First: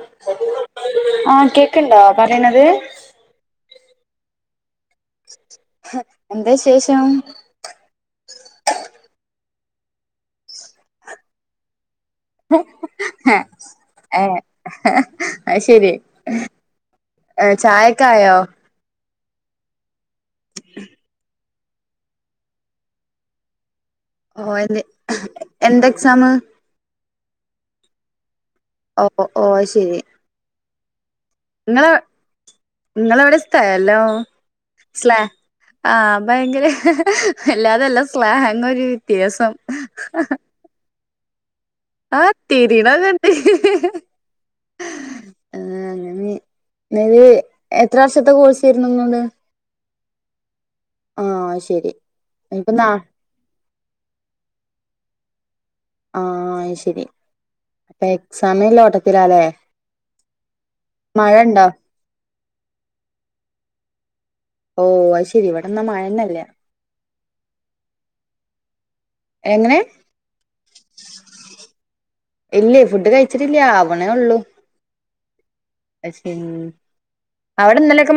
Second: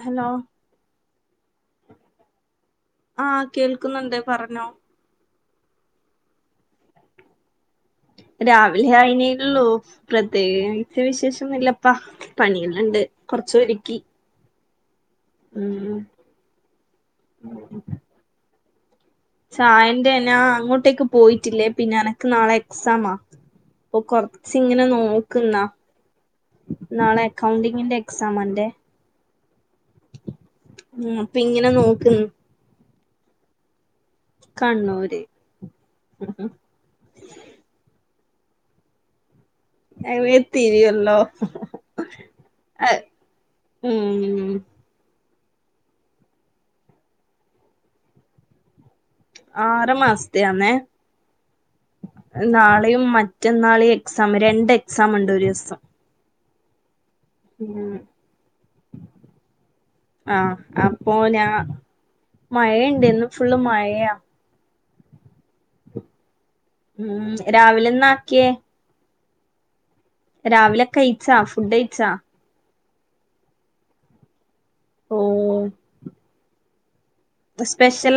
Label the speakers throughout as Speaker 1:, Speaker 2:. Speaker 1: Hello
Speaker 2: ആഹ് കേക്ക്ണ്ടോ പറയിണത്
Speaker 1: ആഹ് കേൾക്കുന്നുണ്ട് പറഞ്ഞോ?
Speaker 2: എന്താ വിശേഷം?
Speaker 1: രാവിലെ അയിനേള്ളൂ പ്രത്യേകി ച്ച് വിശേഷൊന്നുല്ലപ്പ. പണികളുണ്ട് കൊറച്ച് ഒരുക്കി
Speaker 2: ഏ അയ് ശരി
Speaker 1: ഉം
Speaker 2: ചായൊക്കെ ആയോ?
Speaker 1: ചായൻ്റെനാ അങ്ങോട്ടേക്ക് പോയിറ്റീല്ലേ. പിന്നെ എനക്ക് നാളെ എക്സാമാ അപ്പൊ
Speaker 2: ഓ എന്ത്
Speaker 1: കൊറച്ങ്ങനെ നോക്കുന്നാ
Speaker 2: എന്ത് എക്സാം
Speaker 1: നാളെ എക്കൗണ്ടിങ്ങിന്റെ എക്സാമാ ഇന്റെ
Speaker 2: ഓ ഓ അയ് ശരി
Speaker 1: ളം അപ്പൊ ഇങ്ങനെ നോക്ക്ന്ന്
Speaker 2: നിങ്ങളെ എവിടെ സ്ഥലം സ്ല
Speaker 1: കണ്ണൂര്
Speaker 2: ആഹ് ഭയങ്കര അല്ലാതെല്ല സ്ലാങ്ങോരു വ്യത്യാസം
Speaker 1: ഏ വേ ത്തിരിയല്ലോ
Speaker 2: ആ തീരിനോക്കേണ്ട്.
Speaker 1: ഉം
Speaker 2: ആ അങ്ങനെ [unintelligible] എത്ര വർഷത്തെ കോഴ്സ് ആയിരുന്നു ഇങ്ങൾതെ
Speaker 1: ആറ് മാസത്തെയാന്നേ
Speaker 2: ആഹ് ശെരി ഇപ്പൊ നാ
Speaker 1: നാളെയും മറ്റ മറ്റന്നാളും എക്സാം രണ്ട് എക്സാം ഉണ്ട് ഒരു ദിവസം
Speaker 2: ആഹ് അയ്ശരി
Speaker 1: ഉം
Speaker 2: അപ്പൊ എക്സാമിനുള്ള ഓട്ടത്തിലാല്ലേ
Speaker 1: ആഹ്
Speaker 2: മഴ ഉണ്ടോ?
Speaker 1: മഴ ഉണ്ട് ഇന്ന് ഫുള്ള് മഴയാ
Speaker 2: ഓ അയ് ശരി ഇവിടെന്നാ മഴന്നെ ഇല്ല
Speaker 1: ഉം രാവിലെ എന്നാക്കിയേ?
Speaker 2: എങ്ങനെ
Speaker 1: രാവിലെ കയിച്ചാ ഫുഡ് കയ്ച്ചാ
Speaker 2: ഇല്ലേ ഫുഡ് കഴിച്ചിട്ടില്ല ആവനേ ഉള്ളു
Speaker 1: ഓ
Speaker 2: [unintelligible]
Speaker 1: സ്പെഷ്യൽ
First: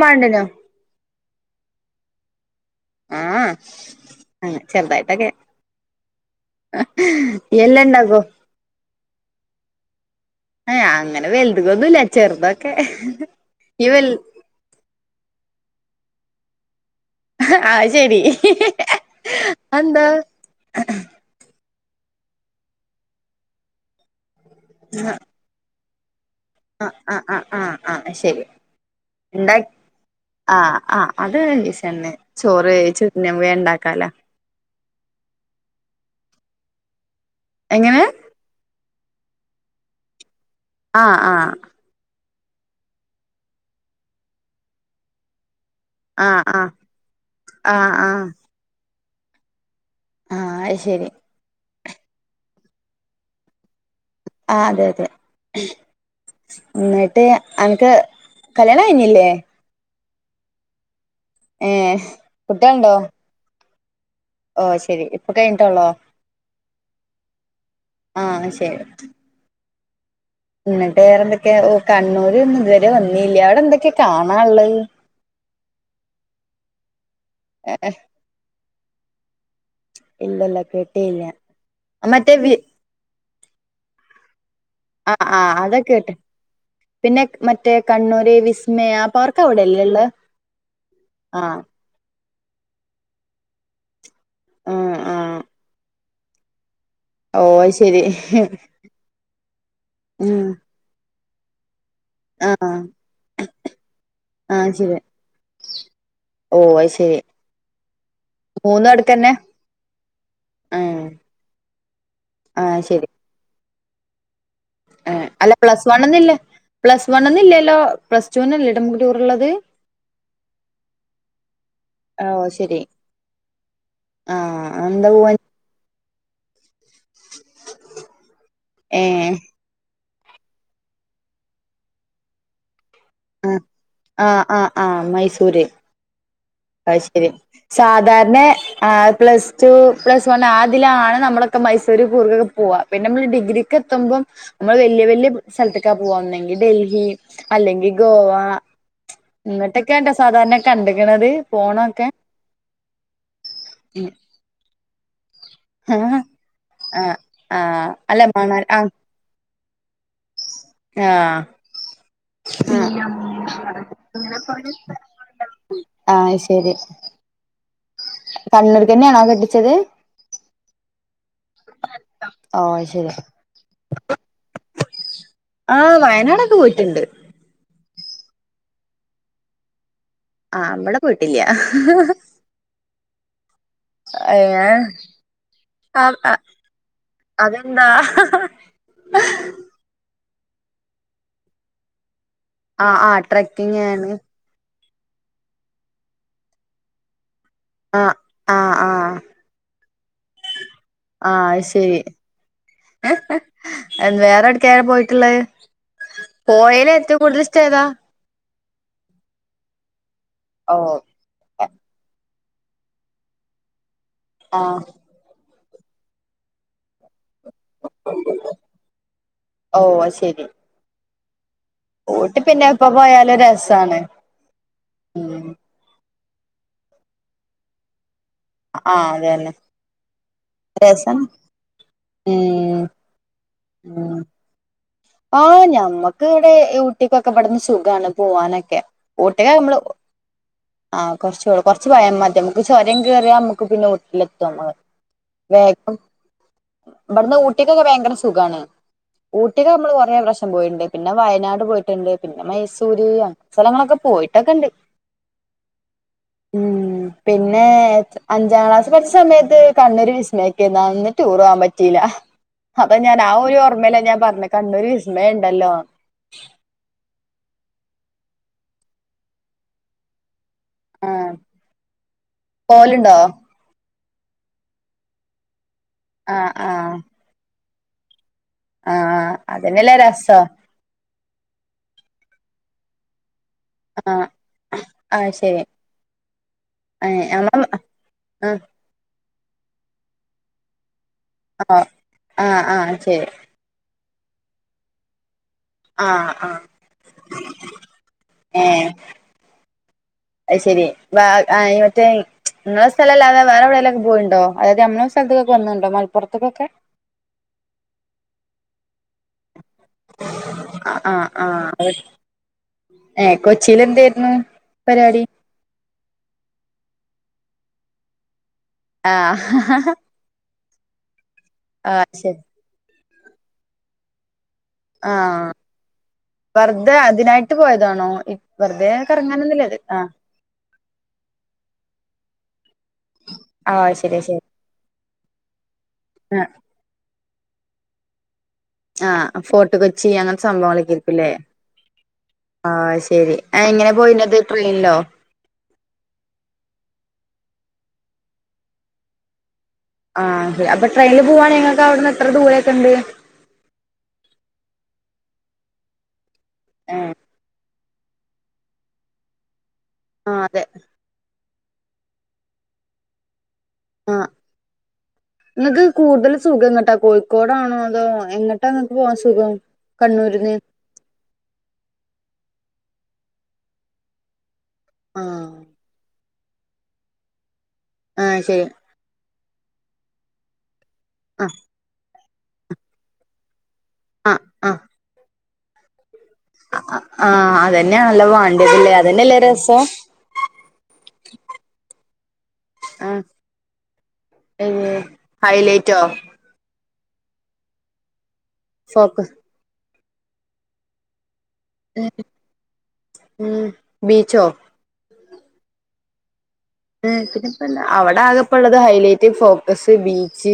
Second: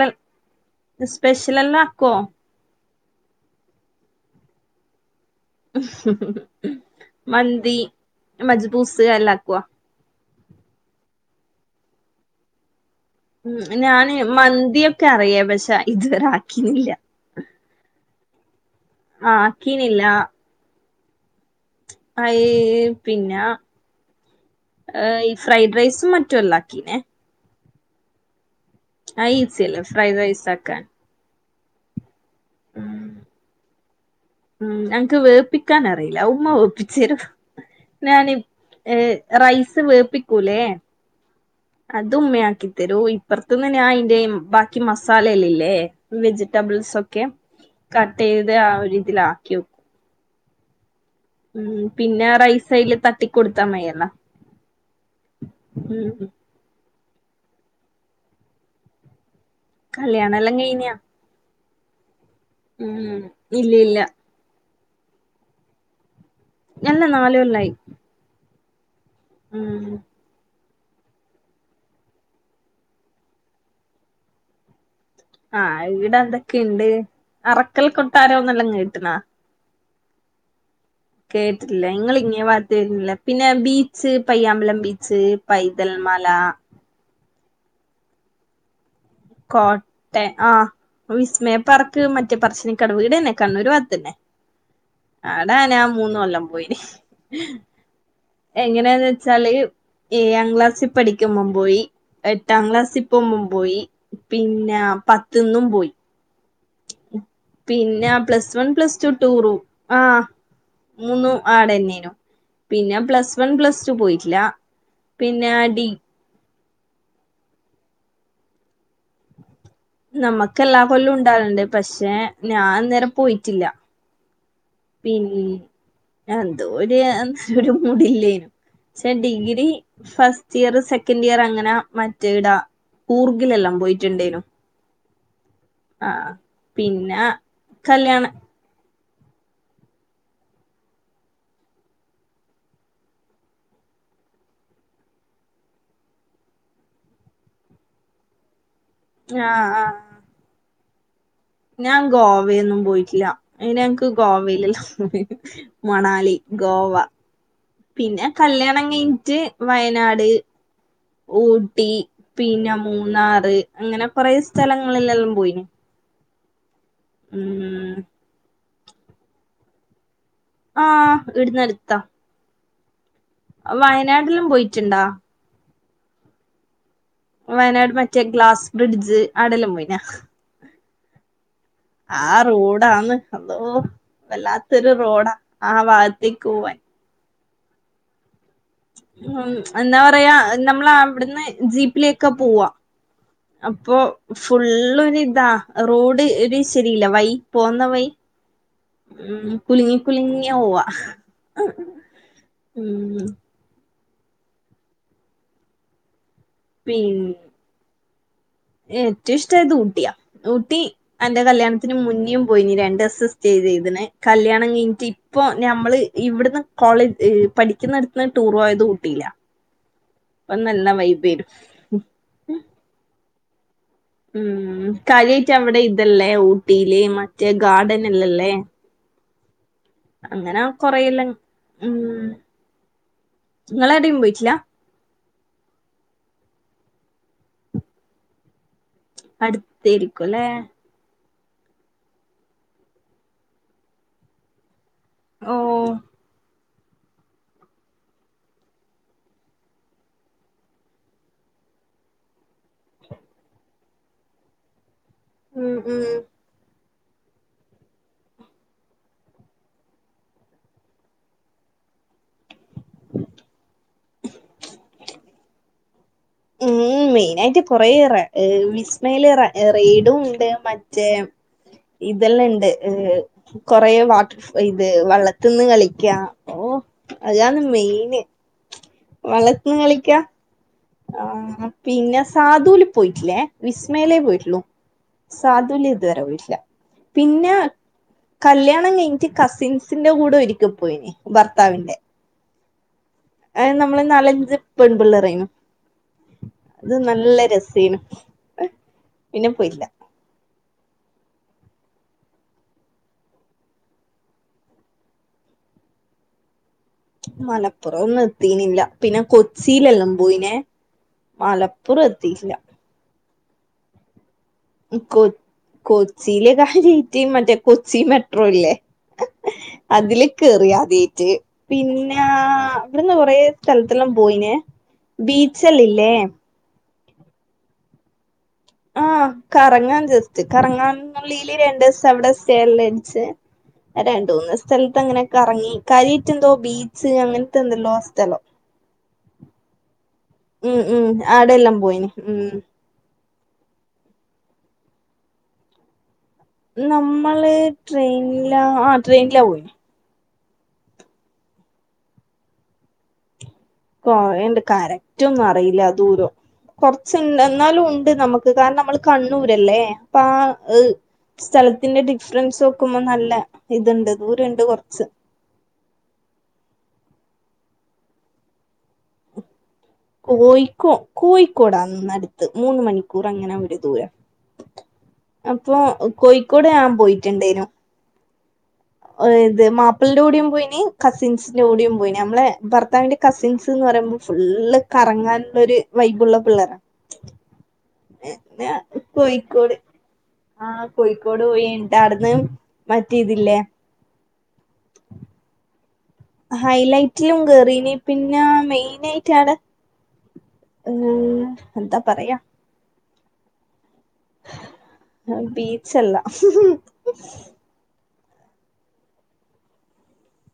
Speaker 1: സ്പെഷ്യൽ എല്ലാം ആക്കോ
Speaker 2: ആഹ് ചെർതായിട്ടോക്കെ
Speaker 1: മന്തി,
Speaker 2: ഇയ്യെല്ലാം ഇണ്ടാക്കോ
Speaker 1: മജ്ബൂസ് എല്ലാക്കോ
Speaker 2: ഏ അങ്ങനെ വലുതുകൊന്നുല്ല ചെറുതൊക്കെ
Speaker 1: ഉ
Speaker 2: ഈ വൽ
Speaker 1: ഞാന് മന്തിയൊക്കെ അറിയ പക്ഷെഇതുവരെ ആക്കീല്ല.
Speaker 2: ആ അത് ശരി അതെന്താ
Speaker 1: ആകീണില്ല
Speaker 2: [inaudible]
Speaker 1: ആയ് പിന്നെ ഫ്രൈഡ് റൈസും മറ്റുഅല്ലേ
Speaker 2: ആ ആ ആ ആ അയ് ശരി
Speaker 1: അയ് ഈ
Speaker 2: ഇണ്ടാ
Speaker 1: സിയല്ലേ ഫ്രൈഡ്
Speaker 2: ആഹ്
Speaker 1: റൈസാക്കാൻ
Speaker 2: ആഹ് അത് ഈസിഎന്നെ ചോറ് വേവിച്ച് വേം ഇണ്ടാകാലോ
Speaker 1: ഉം എൻക്ക് വേവിപ്പിക്കാനറിയില്ല ഉമ്മ വേവിപ്പിച്ചെരും.
Speaker 2: എങ്ങനെ
Speaker 1: ഞാന് റൈസ് വേവിപ്പിക്കൂല്ലേ
Speaker 2: ആഹ് ആഹ്
Speaker 1: അത് ഉമ്മയാക്കി തരൂ ഇപ്പറത്ത്ന്ന് അയിൻ്റെ ബാക്കി മസാലല്ല ഇല്ലേ
Speaker 2: ആഹ് ആഹ്
Speaker 1: വെജിറ്റബിൾസ് ഒക്കെ
Speaker 2: ആഹ്
Speaker 1: കട്ട്
Speaker 2: ആഹ്
Speaker 1: ചെയ്ത് ആ ഒര് ഇതിലാക്കി വെക്കു
Speaker 2: ആ അയ് ശരി
Speaker 1: ഉം പിന്നെ റൈസൈയില് തട്ടികോടുത്താ മതിന്നാ
Speaker 2: ആ അതെ അതെ എന്നിട്ട് അൻക്ക് കല്യാണം കഴിഞ്ഞില്ലേ?
Speaker 1: കല്യാണെല്ലാം കഴിഞ്ഞാ?
Speaker 2: ഏഹ്
Speaker 1: ഉം ഇല്യ ല്ല
Speaker 2: ഓഹ് ശെരി ഇപ്പൊ കഴിഞ്ഞിട്ടോള്ളോ?
Speaker 1: അല്ല നാല് കൊല്ലായി.
Speaker 2: ആഹ് അയ് ശെറ്റ്
Speaker 1: ഉം
Speaker 2: ന്നട്ട് വേറെന്തെക്കെ ഓഹ് കണ്ണൂരൊന്നും ഇത് വരെ വന്നില്ല അവടെ എന്തെക്കെ കാണാള്ളത്.
Speaker 1: ആഹ് ഈടെന്തെക്കെണ്ട് അറക്കൽ കൊട്ടാരം ന്നൊല്ലാം കേട്ട്ണാ.
Speaker 2: ഇല്ലല്ല കേ
Speaker 1: കേട്ടില്ല ഇങ്ങളിങ്ങേ വാത്തേര്ന്നില്ല പിന്നെ ബീച്ച് പയ്യാമ്പലം ബീ
Speaker 2: ആ
Speaker 1: ച്ച്
Speaker 2: ആ അതൊക്കെ
Speaker 1: പൈതൽ
Speaker 2: കേട്ട്
Speaker 1: മല
Speaker 2: പിന്നെ ക് മറ്റേ കണ്ണൂര് വിസ്മയ പർ
Speaker 1: കോട്ടേ ആഹ് വിസ്മയ
Speaker 2: ആഹ്
Speaker 1: പാർക്ക് മറ്റേ പറശിനിക്കടവ് ഇടെന്നെ കണ്ണൂര്ഭാഗത്തെന്നെ
Speaker 2: ആഹ് ആഹ്
Speaker 1: ആടാനാ മൂന് കൊല്ലം പോയിനി.
Speaker 2: ഓ അത് ശരി
Speaker 1: എങ്ങനേന്ന് വെച്ചാല്
Speaker 2: ഉം
Speaker 1: ഏഴാം ക്ലാസി പഠിക്കുമ്പോം പോയി എട്ടാം
Speaker 2: ആഹ്
Speaker 1: ക്ലാസിപ്പം [unintelligible] പോയി. പിന്ന പത്ത്ന്നും പോയി.
Speaker 2: ഓഹ് അയ് ശെ
Speaker 1: പിന്നാ പ്ലസ് വൺ പ്ലസ് ടു
Speaker 2: അടുക്കന്നെ
Speaker 1: ടൂറു ആഹ്
Speaker 2: ആഹ്
Speaker 1: മൂന്നു ആടെന്നെനു
Speaker 2: ആഹ്
Speaker 1: പിന്നെ
Speaker 2: ശരി
Speaker 1: പ്ലസ് വൺ പ്ലസ് ടു പോയിട്ടില്ല.
Speaker 2: ഏഹ്
Speaker 1: പിന്നെ
Speaker 2: അല്ല പ്ലസ്
Speaker 1: ഡി
Speaker 2: വണ്ന്നില്ല പ്ലസ് വണ്ന്നില്ലല്ലോ പ്ലസ് ടൂന്നല്ലേ [unintelligible]
Speaker 1: നമക്കെല്ലാ കൊല്ലുണ്ടാവല്ണ്ട് പക്ഷെ
Speaker 2: ഓഹ്
Speaker 1: ഞാൻ
Speaker 2: ശരി
Speaker 1: അന്നേരം പോയിട്ടില്ല.
Speaker 2: ആഹ് എന്താ
Speaker 1: പിൻ
Speaker 2: പോവാൻ
Speaker 1: അന്തോര് അന്ന് ഒര് മൂടില്ലേനു പക്ഷെ
Speaker 2: ഏഹ്
Speaker 1: ഡിഗ്രി ഫസ്റ്റ്‌യറ് സെക്കൻഡിയറ് അങ്ങനെ മറ്റേ ടാ
Speaker 2: ആഹ്
Speaker 1: കൂർഗിലെല്ലാം പോയിട്ട്ണ്ടേന്നു.
Speaker 2: ആഹ് ആഹ് ആഹ് മൈസൂര്
Speaker 1: ആഹ്
Speaker 2: അയ്
Speaker 1: പിന്നെ
Speaker 2: ശെരി
Speaker 1: കല്യാണം
Speaker 2: സാധാരണെ ആഹ് പ്ലസ് ടു പ്ലസ് വണാതിലാണ് നമ്മളൊക്കെ മൈസൂര് കൂർഗൊക്കെ പോവ. പിന്നമ്മള് ഡിഗ്രിക്കെത്തുമ്പം നമ്മള് വല്യ വല്യ സ്ഥലത്ത്ക്കാ പോവാ ഒന്നെങ്കി ഡൽഹി അല്ലെങ്കി ഗോവ
Speaker 1: ആഹ് ആഹ്
Speaker 2: ഇന്ന്ട്ടക്കെണ്ടോ സാധാര്ണെ കണ്ട്ക്ക്ണത്.
Speaker 1: ഞാൻ
Speaker 2: പോണൊക്കെ
Speaker 1: ഗോവേന്നും പോയിട്ടില്ല അയ്ന് ഞങ്ങക്ക്
Speaker 2: ഉം
Speaker 1: ഗോവയിലെല്ലാം [unintelligible]
Speaker 2: ആഹ്
Speaker 1: മണാലി, ഗോവ
Speaker 2: ആഹ് അല്ല
Speaker 1: പിന്നെ
Speaker 2: മണാ
Speaker 1: കല്യാണം
Speaker 2: ആഹ്
Speaker 1: കഴിഞ്ഞിട്ട് വയനാട്,
Speaker 2: ആഹ്
Speaker 1: ഊട്ടി പിന്നെ
Speaker 2: ആഹ്
Speaker 1: മൂന്നാർ അങ്ങനെ കൊറെ സ്ഥലങ്ങളിലെല്ലാം പോയിന്
Speaker 2: ആഹ് അയ് ശെരി.
Speaker 1: ഉം
Speaker 2: കണ്ണൂർക്കെന്നെണോ കെട്ടിച്ചത്?
Speaker 1: ആഹ് ഇടുന്നടുത്താ
Speaker 2: ആഹ് അയ് ശെരി.
Speaker 1: വയനാട്ടിലും പോയിട്ട്ണ്ടാ?
Speaker 2: ആഹ് വയനാടൊക്കെ പോയിട്ട്ണ്ട്.
Speaker 1: വയനാട് മറ്റേ ഗ്ലാസ് ബ്രിഡ്ജ് ആടല്ലാം പോയിനാ?
Speaker 2: ആഹ് അവടെ പോയിട്ടില്ല.
Speaker 1: റോഡന്ന് അള്ളോ
Speaker 2: ഏഹ്
Speaker 1: വല്ലാത്തൊരു റോഡാ ആ
Speaker 2: ആഹ് ആഹ്
Speaker 1: ഭാഗത്തേക്കോവാൻ
Speaker 2: അതെന്താ
Speaker 1: ഉം എന്താ പറയാ നമ്മള അവിടുന്ന് ജീപ്പിലേ ഒക്കെ പോവാ
Speaker 2: ആഹ് ആഹ് ട്രക്കിങ്
Speaker 1: അപ്പൊ
Speaker 2: ആണ്
Speaker 1: ഫുുള്ളൊര് ഇതാ റോഡ് ഒരു ശരിയില്ല വൈ പോകുന്ന വൈ
Speaker 2: ആഹ ആഹ
Speaker 1: ഉം കുലുങ്ങി കുലുങ്ങിയ പോവ
Speaker 2: ആഹ ശരി
Speaker 1: ഉം
Speaker 2: വേറെ എവിടക്ക ആര പോയിട്ടുള്ളത് പോയല എത്തി
Speaker 1: പിന്നെ
Speaker 2: കൂടുതൽസ്ട ഏതാ
Speaker 1: ഏറ്റവും ഇഷ്ടമായത് ഊട്ടിയാ
Speaker 2: ഓ
Speaker 1: ഊട്ടി എന്റെ കല്യാണത്തിന് മുന്നിം പോയി നീ രണ്ട ദിവസം സ്റ്റേ ചെയ്തിന് കല്യാണം
Speaker 2: ആഹ്
Speaker 1: കഴിഞ്ഞിട്ട് ഇ ഇപ്പോൾ ഞമ്മൾ ഇവിടുന്ന് കോളേജ് പഠിക്കുന്നിടുത്തന്ന് ടൂർ പോയത് കൂട്ടിയില്ല
Speaker 2: ഓ ശരി
Speaker 1: അപ്പൊ നല്ല വൈബെന്നു
Speaker 2: ഊട്ടി പിന്നെ എപ്പോ പോയാലും രസാണ്
Speaker 1: ഉം
Speaker 2: ഉം
Speaker 1: കാര്യായിട്ട് അവിടെ ഇതല്ലേ ഊട്ടിയില് മറ്റേ ഗാർഡൻ ഇല്ല അല്ലെ
Speaker 2: ആഹ അതെ അതെ
Speaker 1: അങ്ങനെ കൊറയല്ലാം
Speaker 2: ഉം
Speaker 1: നിങ്ങളെഎവടീം പോയിട്ടില്ല
Speaker 2: ആഹ ഞമ്മക്ക് ഇവിടെ ഊട്ടിക്കൊക്കെ ഇവിടുന്ന് സുഖാണ് പോവാനൊക്കെ ഊട്ടി നമ്മള്
Speaker 1: അടുത്തായിരിക്കും അല്ലെ
Speaker 2: ആഹ് കൊറച്ചൊള്ളു കൊറച്ചുപോയാമതി നമക്ക് ചോരം കയറിയാ നമുക്ക് പിന്നെ ഊട്ടിലെത്തും
Speaker 1: ഓ
Speaker 2: വേഗം ഇവിടുന്ന് ഊട്ടിക്കൊക്കെ ഭയങ്കര സുഖമാണ് ഊട്ടിക്കോ നമ്മള് കുറേ പ്രശ്നം പോയിണ്ട് പിന്നെ വയനാട് പോയിട്ടുണ്ട് പിന്നെ മൈസൂര് അഹ സ്ഥലങ്ങളൊക്കെ പോയിട്ടൊക്കെ ഉണ്ട്
Speaker 1: ഉം ഉം
Speaker 2: ഉം പിന്നെ അഞ്ചാം ക്ലാസ് പഠച്ച സമയത്ത് കണ്ണൂർ വിസ്മയക്കെന്നു അന്ന് ടൂർ പോകവാൻ പറ്റിയില്ല അത ഞാൻ ആഹ ഒരു ഓർമ്മല്ല ഞാൻ പറഞ്ഞ കണ്ണൂർ വിസ്മയുണ്ടല്ലോ
Speaker 1: ഉം മെയിനയിട്ട് കൊറേ റ വിസ്മേൽ റെയ്ഡും ഉണ്ട് മ മറ്റേ
Speaker 2: ആഹ്
Speaker 1: ഇതെല്ലാം ഇണ്ട്
Speaker 2: പോവലുണ്ടോ
Speaker 1: കൊറേ വാട്ടർ ഇത് വള്ളത്തി തിന്ന് കളിക്കാ
Speaker 2: ആഹ്
Speaker 1: ഓഹ
Speaker 2: ആഹ്
Speaker 1: അതാണ് മെയിന്
Speaker 2: ആഹ്
Speaker 1: വള്ളത്തിന്ന്
Speaker 2: അതന്നെല്ലേ
Speaker 1: കളിക്ക
Speaker 2: രസം
Speaker 1: ആഹ പിന്നെ സാധുൽ പോയിട്ടില്ലേ വിസ്മലേ
Speaker 2: ആഹ്
Speaker 1: പോയിട്ടുള്ളു
Speaker 2: ആഹ് ശരി
Speaker 1: സാധുല് ഇതുവരെ പോയിട്ടില്ല
Speaker 2: നമ്മ
Speaker 1: പിന്നെ
Speaker 2: ആഹ്
Speaker 1: കല്യാണം ക മറ്റേ കസിൻസിന്റെ കൂടെ ഒരിക്കെ പോയിന്
Speaker 2: ആഹ ആഹ ആഹ ശരി
Speaker 1: അഹ നമ്മള് നാലഞ്ച് പെൺപിള്ളർഅയിന്നു
Speaker 2: ആഹ് ആഹ്
Speaker 1: അത് നല്ല രസെയ്ന്നു പിന്നെ പോയില്ല
Speaker 2: ഐശരി ശരി വ ആഹ മറ്റേ നിങ്ങളെ സ്ഥലല്ലത വേറെഎവിടെലൊക്കെ പോയിണ്ടോ അതായത് നമ്മളെ സ്ഥലത്തൊക്കെ വന്നുണ്ടോ മലപ്പുത്തേക്കൊക്കെ
Speaker 1: മലപ്പുറം ഒന്നും എത്തീനില്ല പിന്നെ കൊച്ചിയിലെല്ലാം പോയിനെ
Speaker 2: ആഹ്
Speaker 1: മലപ്പുറം എത്തിയില്ല
Speaker 2: ഏഹ കൊച്ചിൽ എന്തായിരുന്നു പരിപാടി
Speaker 1: കൊച്ചി കൊച്ചിയിലെഞാൻ നീറ്റു മറ്റേ കൊച്ചി മെട്രോല്ലേ
Speaker 2: ആഹ
Speaker 1: അതിലകേറിയാതായിട്ട് പിന്നാ
Speaker 2: ശരി
Speaker 1: ഇവിടുന്ന് കൊറ സ്ഥലത്തെല്ലാം പോയിനേ ബീച്ചല്ല ഇല്ലേ
Speaker 2: വെർതെ അതിനായിട്ട് പോയതാണോ ഇ വെർതേ കറങ്ങാന് ന്ന്ല്ലെത് ആഹ്
Speaker 1: ത്ത് കറങ്ങാൻന്ന്ള്ളില് രണ്ടു ദിവസം അവിടെ സ്റ്റേറ്ലേന്ന് ക്ഷേ
Speaker 2: ആഹ്
Speaker 1: അഹ്
Speaker 2: ശരി ശരി
Speaker 1: രണ്ടൂന്ന് സ്ഥലത്ത് അങ്ങനെകറങ്ങി കാര്യായിട്ട് എന്തോ ബീ ച്ച് അങ്ങൻത്തെന്തെല്ലോ സ്ഥലം
Speaker 2: ആഹ് ഫോട്ട് കൊച്ചി അങ്ങൻത്തെ
Speaker 1: ഉം ഉം
Speaker 2: സംഭവങ്ങളൊക്കെര്ക്കുംല്ലേ
Speaker 1: ആടെല്ലാം പോയിന് ഉം
Speaker 2: ആഹ് അയ്ശെരി എങ്ങനെ പോയിനത് ട്രെയ്ൻലോ
Speaker 1: നമ്മള് ട്രെയ്ൻലാ ആഹ് ട്രെയ്നിലാ പോയ്ന്
Speaker 2: ആഹ് ഒക്കെ അപ്പൊ ട്രെയ്ന്ല് പോവാണങ്ങി ഇങ്ങക്ക് അവിടുന്ന് എത്ര ദൂരൊക്കെ ഇണ്ട്
Speaker 1: കൊറേണ്ട് കറക്റ്റ് ഒന്നും അറിയില്ല ദൂരം
Speaker 2: ഏഹ്
Speaker 1: കൊറച്ച്ണ്ട് എന്നാലും ഉണ്ട് നമ് ക്ക് കാരണം നമ്മള് കണ്ണൂരല്ലേ അപ്പാ
Speaker 2: ആഹ് അതെ
Speaker 1: ഇഹ് സ്ഥലത്തിന്റെ ഡിഫ്റൻസ് നോക്കുമ്പോ നല്ല ഇത്ണ്ട് ദൂരണ്ട് കൊർച്ച്
Speaker 2: ഇങ്ങക്ക് കൂടുതൽ സുഖം എങ്ങട്ടാ കോഴിക്കോടാണോ അതോ എങ്ങട്ടാങ്ങക്ക് പോവാൻ സുഖം കണ്ണൂരിന്ന്
Speaker 1: കോഴിക്കോ കോഴിക്കോടാന്ന്ന്നട്ത് മൂന്ന് മണിക്കൂർ അങ്ങനെ ഒരു ദൂരം
Speaker 2: ആഹ്
Speaker 1: അപ്പൊ കോഴിക്കോട് ഞാൻ പോയിറ്റ്ണ്ടേനു
Speaker 2: ആഹ് ശരി
Speaker 1: ഇഹ് ത് മാപ്പൾന്റുടെയും പോയിനി
Speaker 2: ആഹ്
Speaker 1: കസിൻസിന്റെ കൂടെയും പോയിനി അമ്മളെ ഭർത്താവിന്റെ കസിൻസ്ന്ന് പറയുമ്പോ
Speaker 2: ആഹ്
Speaker 1: ഫുള്ള്
Speaker 2: ആഹ്
Speaker 1: കറങ്ങാന്ള്ളൊര് വൈബുള്ള പിള്ളേരാണ്
Speaker 2: അഹ് ആഹ് അതന്നേണല്ലോ വാണ്ടിയേത് ല്ലേ അതന്നെ അല്ലേ
Speaker 1: കോഴിക്കോട്
Speaker 2: രസം
Speaker 1: ആഹ് കോഴിക്കോട് പോയിന്ന്ട്ടാട്ന്ന് മറ്റെ ഇത് ല്ലേ
Speaker 2: ഏത് ഹൈലൈറ്റോ
Speaker 1: ഹൈലൈറ്റിലും കേറീനി പിന്നെ
Speaker 2: ഫോക്കസ്
Speaker 1: മെയിനെയ്റ്റ് ആടെ ഉം എന്താ പറയാ
Speaker 2: ഉം ബീച്ചോ
Speaker 1: അഹ് ബീച്ചല്ല
Speaker 2: [unintelligible] പ്പെന്നാ അവടെ ആകെപ്പള്ളത് ഹൈലൈറ്റ് ഫോക്കസ് ബീച്ച്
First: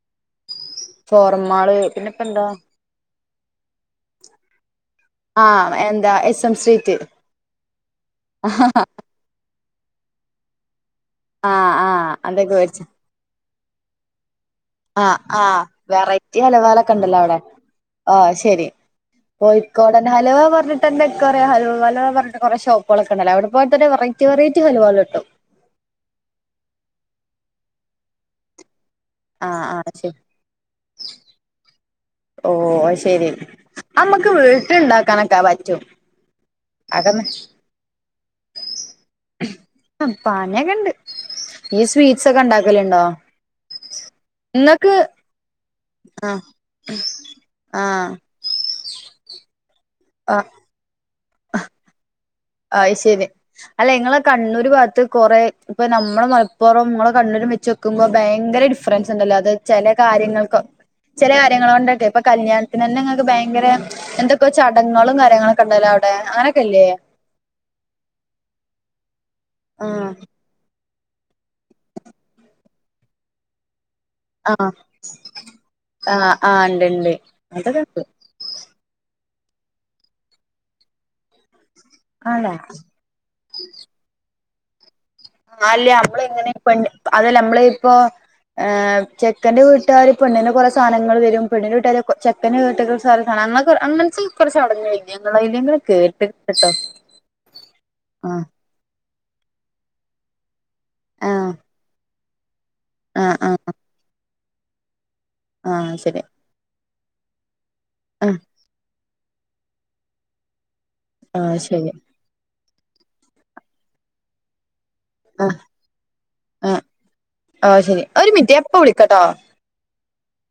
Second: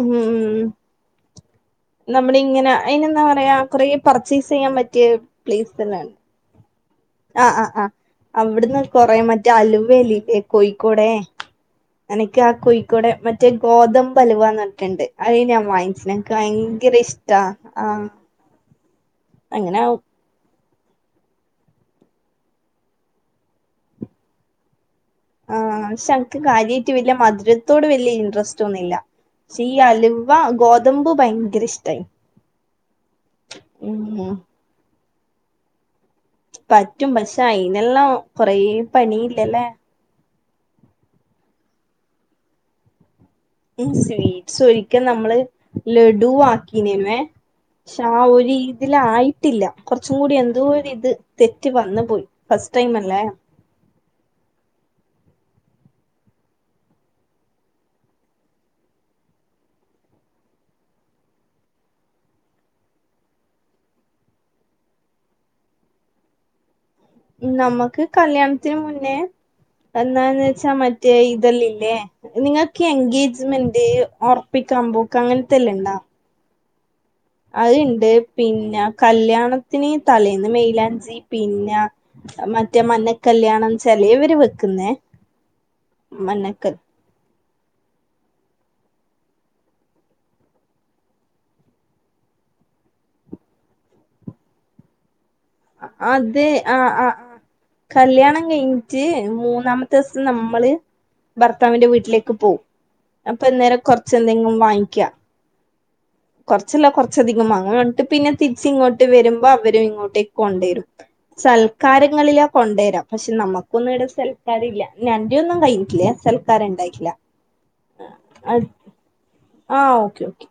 Speaker 1: ഉം
Speaker 2: ഫോറന്മാള് പിന്നെ ഇപ്പ എന്താ
Speaker 1: അതിനെന്താ പറയാ കുറേ പർച്ചേസ് ചെയ്യാൻ പറ്റിയ പ്ലേസ്
Speaker 2: ആഹ് എന്താ
Speaker 1: തന്നെയാണ്
Speaker 2: എസ് എം സ്ട്രീറ്റ്
Speaker 1: ആഹ് ആഹ് ആഹ് അവിടുന്ന് കൊറേ മറ്റേ അലുവഇല്ലേ കോഴിക്കോടേ
Speaker 2: ആഹ് ആഹ്
Speaker 1: എനക്ക് ആ
Speaker 2: അതൊക്കെ വേടിച്ച്
Speaker 1: കോഴിക്കോട് മറ്റേ ഗോതമ്പ് ഹൽവാന്ന് റ്റ്ണ്ട്
Speaker 2: ആഹ്
Speaker 1: അത്
Speaker 2: ആഹ്
Speaker 1: ഞാൻ വാങ്ങിച്ച്ന് ന്ക്ക്
Speaker 2: വെറൈറ്റി
Speaker 1: ഭയങ്കര ഇഷ്ടാ ആഹ്
Speaker 2: അയ് ശെരി
Speaker 1: അങ്ങനെ
Speaker 2: കോയിക്കോടൻ ഹൽവാ പർഞ്ഞ് ട്ടെന്നെ കുറെ ഹൽവാല് പർഞ്ഞ്ട്ട് കൊറെ ഷോപ്പുകളൊക്കെണ്ടല്ല അവിടെ പോയിട്ട് തന്നെ വെറൈറ്റി വെറൈറ്റി ഹലുവകള് കിട്ടും
Speaker 1: ആഹ് പക്ഷെ എൻക്ക് കാര്യായിട്ട് വല്യെ മധുരത്തോട് വല്യെ ഇൻട്രസ്റ്റ് ഒന്നുംഇല്ല പക്ഷെ
Speaker 2: ആഹ്
Speaker 1: ഈ
Speaker 2: ആഹ്
Speaker 1: ഹല്
Speaker 2: ശരി
Speaker 1: വ ഗോതമ്പ് ഭയങ്കര ഇഷ്ടമായിന്
Speaker 2: ഓ അഹ് ശെരി അഹ് നമ്മക്ക് വീട്ട്ണ്ടാക്കാനൊക്കാ പറ്റും
Speaker 1: പറ്റും
Speaker 2: അതൊന്ന്
Speaker 1: പക്ഷെ അയിനെല്ലാം കൊറെ പണിയില്ലെ ല്ലേ
Speaker 2: ഉം പണിയൊക്കെഇണ്ട് ഇയ്യ് സ്വീറ്റ്സ്ഒക്കെ ഇണ്ടാക്കല്ണ്ടോ
Speaker 1: ഉം സ്വീറ്റ്സ് ഒരിക്കെ നമ്മള് ലഡു
Speaker 2: ആഹ്
Speaker 1: ആക്കിനിമേ പക്ഷെ ആ ഒരു ഇതിലായിട്ട്ല്ല കൊർച്ചും കൂടി
Speaker 2: ആഹ്
Speaker 1: എന്തോ ഒരിത് തെറ്റ് വന്നു പോയി ഫസ്റ്റ് ടൈം
Speaker 2: അയ്
Speaker 1: അല്ലേ
Speaker 2: ശെരി അല്ല ഇങ്ങളെ കണ്ണൂര് ഭാത്ത് കൊറെ ഇപ്പൊ നമ്മളെ മൽപ്പൊറം ഇങ്ങളെ കണ്ണൂരും വെച്ചോക്കുമ്പോ ഭയങ്കര ഡിഫറൻസ് ഉണ്ടല്ലോ അത് ചെലെ കാര്യങ്ങൾക്ക് ചെലേ കാര്യങ്ങൾ കൊണ്ടൊക്കെ ഇപ്പൊ കല്യാണത്തിനെന്നെങ്ങൾക്ക് ഭയങ്കരെ എന്തൊക്കെ ചടങ്ങുകളും കാര്യങ്ങളൊക്കെ ഇണ്ടല്ലോ അവ്ടെ അങ്ങനെയൊക്കെല്ലേ
Speaker 1: നമ്മക്ക് കല്യാണത്തിന് മുന്നേ
Speaker 2: ആഹ്
Speaker 1: എന്താന്ന് വെച്ചാ മ മറ്റേ ഇതെല്ലം ഇല്ലേ നിങ്ങക്ക് ഈ എൻഗേജ്മെന്റ്
Speaker 2: ആഹ്
Speaker 1: ഒറപ്പിക്കാമ്പോക്ക് അങ്ങനത്തെല്ലാം ഇണ്ടാ
Speaker 2: ആഹ് ആഹ് ഇണ്ട്ണ്ട്
Speaker 1: അത്ണ്ട് പിന്നെ കല്യാണത്തിന് തലേന്ന് മെയിലാഞ്ചി പിന്നാ
Speaker 2: ആണോ
Speaker 1: മറ്റേ മഞ്ഞക്കല്യാണം ചെലേവര് വെക്കുന്നേ
Speaker 2: ആഹ് അല്ലേ നമ്മള് ഇങ്ങനെ
Speaker 1: മഞ്ഞക്കൽ
Speaker 2: പെണ്ണ് അതല്ല നമ്മളിപ്പം ഏഹ് ചെക്കന്റെ വീട്ടാര് പെണ്ണിന് കൊറേ സാധനങ്ങള് തെരും പെണ്ണിന്റെ വീട്ടാര് ചെക്ക് [unintelligible] അങ്ങനത്തെ കൊറെ ചടങ്ങളില്ലേ ഇങ്ങളേല്
Speaker 1: ആഹ് അതെ ആഹ് ആഹ് ആഹ്
Speaker 2: ആഹ്
Speaker 1: കല്യാണം കഴിഞ്ഞി റ്റ് മൂന്നാമത്തെ ദിവസം നമ്മള്
Speaker 2: ആഹ്
Speaker 1: ഭർത്താവിന്റെ വീട്ടിലേക്ക് പോവും
Speaker 2: ആഹ്
Speaker 1: അപ്പൊ
Speaker 2: ആഹ്
Speaker 1: എന്നേരം കൊറച്ച് എന്തെങ്കിലും വാങ്ങിക്കാ
Speaker 2: ആഹ് അത് ശരി
Speaker 1: കൊറച്ചല്ല കൊറച്ചധികം വാങ്ങാം അന്നിട്ട് പിന്നെ
Speaker 2: ആഹ്
Speaker 1: തിരിച്ച് ഇങ്ങോട്ട് വരുമ്പോ അവരും ഇങ്ങോട്ടേക്ക് കൊണ്ടേരും
Speaker 2: ആഹ് ശരി
Speaker 1: സൽക്കാരങ്ങളിലാ കൊണ്ടെരാ പക്ഷെ നമ്മക്കൊന്നും ഈടെ [unintelligible] പിന്നെ അന്റെ
Speaker 2: ആഹ്
Speaker 1: ഒന്നും കഴിഞ്ഞിട്ടില്ലേ സൽക്കാരം
Speaker 2: ആഹ്
Speaker 1: ഇണ്ടായിട്ടില്ല
Speaker 2: ആഹ് ശരി ഒരു മിനിറ്റ് ഞാൻ ഇപ്പ വിളിക്കാട്ടോ
Speaker 1: ആഹ് ഓക്കേ ഓക്കെ